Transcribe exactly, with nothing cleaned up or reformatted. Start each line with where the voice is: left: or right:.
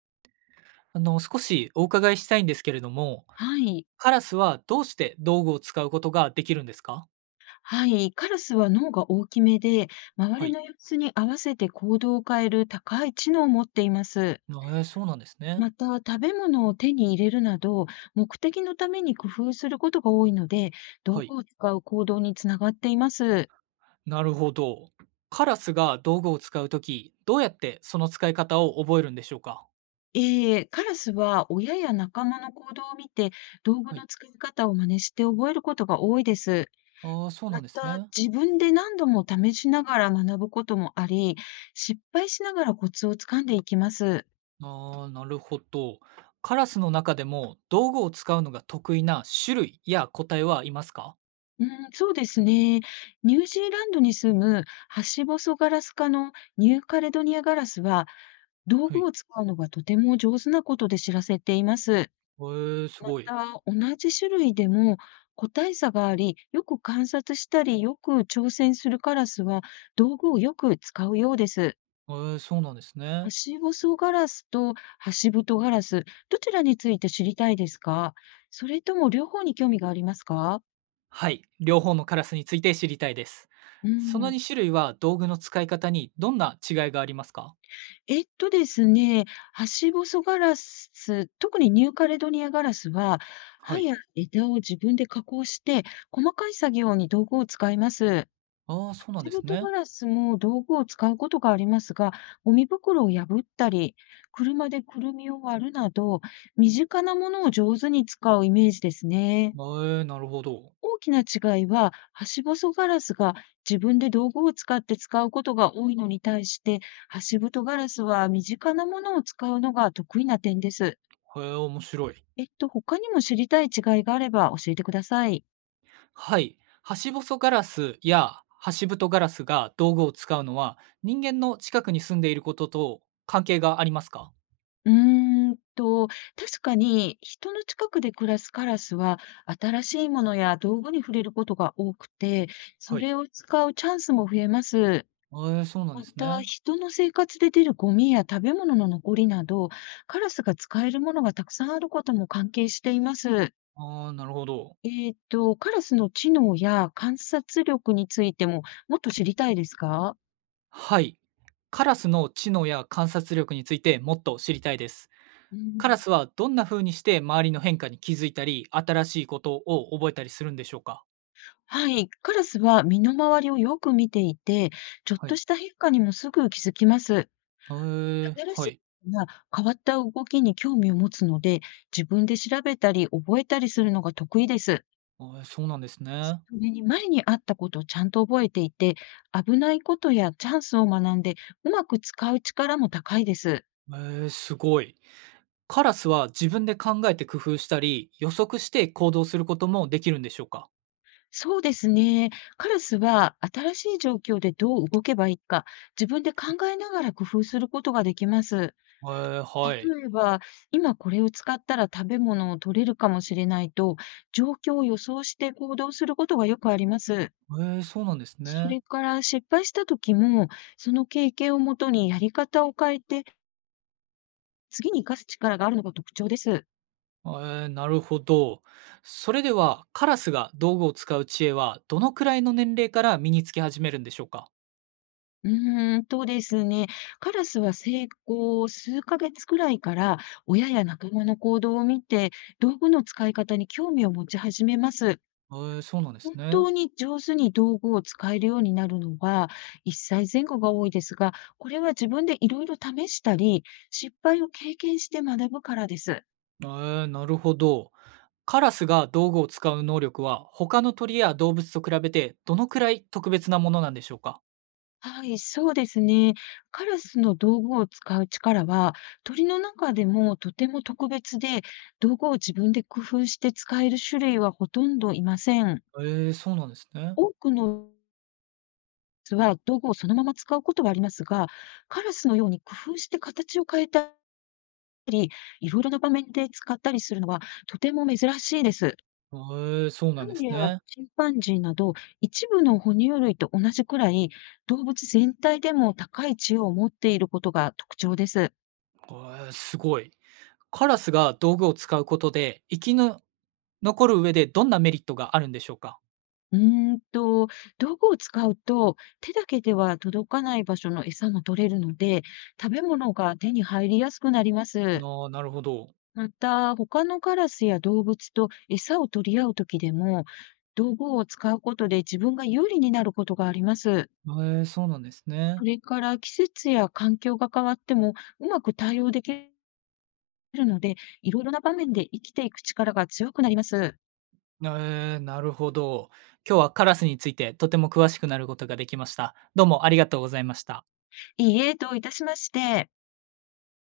right: あの、少しお伺いしたいんですけれども、
left: はい。
right: カラスはどうして道具を使うことができるんですか？
left: はい。カラスは脳が大きめで、周
right: は
left: り
right: い。
left: の様子に合わせて行動を変える高い知能を持っています。
right: えー、そうなんですね。
left: また、食べ物を手に入れるなど、目的のために工夫することが多いので、道
right: は
left: 具
right: い。
left: を使う行動につながっています。
right: なるほど。カラスが道具を使うとき、どうやってその使い方を覚えるんでしょうか？
left: ええ、カラスは親や仲間の行動を見て、道具
right: はい。
left: の使い方を真似して覚えることが多いです。
right: ああ、そうな
left: ま
right: んです
left: た、
right: ね。
left: 自分で何度も試しながら学ぶこともあり、失敗しながらコツをつかんでいきます。
right: ああ、なるほど。カラスの中でも道具を使うのが得意な種類や個体はいますか？
left: うん、そうですね。ニュージーランドに住むハシボソガラス科のニューカレドニアガラスは、道
right: は
left: 具
right: い。
left: を使うのがとても上手なことで知らせています。
right: えー、す
left: ま
right: ごい。
left: た、同じ種類でも個体差があり、よく観察したり、よく挑戦するカラスは、道具をよく使うようです。
right: えー、そうなんです
left: ハ
right: ね。
left: シボソガラスとハシブトガラス、どちらについて知りたいですか？それとも両方に興味がありますか？
right: はい、両方のカラスについて知りたいです。
left: う
right: その
left: ん。
right: に種類は道具の使い方にどんな違いがありますか？
left: えっとですね、ハシボソガラス、特にニューカレドニアガラスは、
right: は
left: 葉
right: い。
left: や枝を自分で加工して、細かい作業に道具を使います。セ
right: ああ、そうなんで
left: シブ
right: す
left: ト
right: ね。
left: ガラスも道具を使うことがありますが、ゴミ袋を破ったり、車でくるみを割るなど、身近なものを上手に使うイメージです
right: え
left: ね。
right: ー、なるほど。
left: 大きな違いは、はしぼそガラスが自分で道具を使って使うことが多いのに対して、はしブとガラスは身近なものを使うのが得意な点です。
right: へえ、面白い。
left: えっと、他にも知りたい違いがあれば教えてください。
right: はい。ハシボソガラスやハシブトガラスが道具を使うのは人間の近くに住んでいることと関係がありますか？
left: うーんと、確かに人の近くで暮らすカラスは、新しいものや道具に触れることが多くて、そ
right: はい。
left: れを使うチャンスも増えます。
right: えー、そうなんで
left: ま
right: す
left: た、
right: ね。
left: 人の生活で出るゴミや食べ物の残りなど、カラスが使えるものがたくさんあることも関係しています。
right: ああ、なるほど。
left: えーと、カラスの知能や観察力についてももっと知りたいですか？
right: はい。カラスの知能や観察力についてもっと知りたいです。
left: う
right: カラ
left: ん、
right: スはどんな風にして周りの変化に気づいたり、新しいことを覚えたりするんでしょうか？
left: はい。カラスは身の回りをよく見ていて、ちょっ
right: は
left: と
right: い。
left: した変化にもすぐ気づきます。
right: へー、
left: 新し
right: は
left: い
right: い。え
left: ことや変わった動きに興味を持つので、自分で調べたり覚えたりするのが得意です。
right: ーそうなんです
left: そ
right: ね。
left: れに前にあったことをちゃんと覚えていて、危ないことやチャンスを学んで、うまく使う力も高いです。
right: えーすごい。カラスは自分で考えて工夫したり、予測して行動することもできるんでしょうか？
left: そうですね。カラスは新しい状況でどう動けばいいか、自分で考えながら工夫することができます。
right: えー、はい。
left: 例えば、今これを使ったら食べ物を取れるかもしれないと、状況を予想して行動することがよくあります。
right: えーそうなんです
left: そ
right: ね。
left: れから失敗した時も、その経験をもとにやり方を変えて次に活かす力があるのが特徴です。
right: えーなるほど。それでは、カラスが道具を使う知恵はどのくらいの年齢から身につけ始めるんでしょうか？
left: うーんとですね、カラスは生後数ヶ月くらいから親や仲間の行動を見て道具の使い方に興味を持ち始めます。
right: えーそうなんです
left: 本
right: ね。
left: 当に上手に道具を使えるようになるのはいっさい前後が多いですが、これは自分でいろいろ試したり、失敗を経験して学ぶからです。
right: えーなるほど。カラスが道具を使う能力は他の鳥や動物と比べてどのくらい特別なものなんでしょうか？
left: はい、そうですね。カラスの道具を使う力は、鳥の中でもとても特別で、道具を自分で工夫して使える種類はほとんどいません。
right: ええ、そうなんですね。
left: 多くのカラスは道具をそのまま使うことはありますが、カラスのように工夫して形を変えたり、いろいろな場面で使ったりするのはとても珍しいです。
right: ええ、そうな
left: パ
right: んで
left: ン
right: す
left: や
right: ね。
left: チンパンジーなど一部の哺乳類と同じくらい動物全体でも高い知恵を持っていることが特徴です。
right: ええ、すごい。カラスが道具を使うことで生きの残る上でどんなメリットがあるんでしょうか？
left: うーんと、道具を使うと、手だけでは届かない場所の餌も取れるので、食べ物が手に入りやすくなります。
right: ああ、なるほど。
left: また、他のカラスや動物と餌を取り合うときでも、道具を使うことで自分が有利になることがあります。
right: ええ、そうなんですね。
left: それから季節や環境が変わってもうまく対応できるので、いろいろな場面で生きていく力が強くなります。
right: ええ、なるほど。今日はカラスについてとても詳しくなることができました。どうもありがとうございました。
left: いいえ、どういたしまして。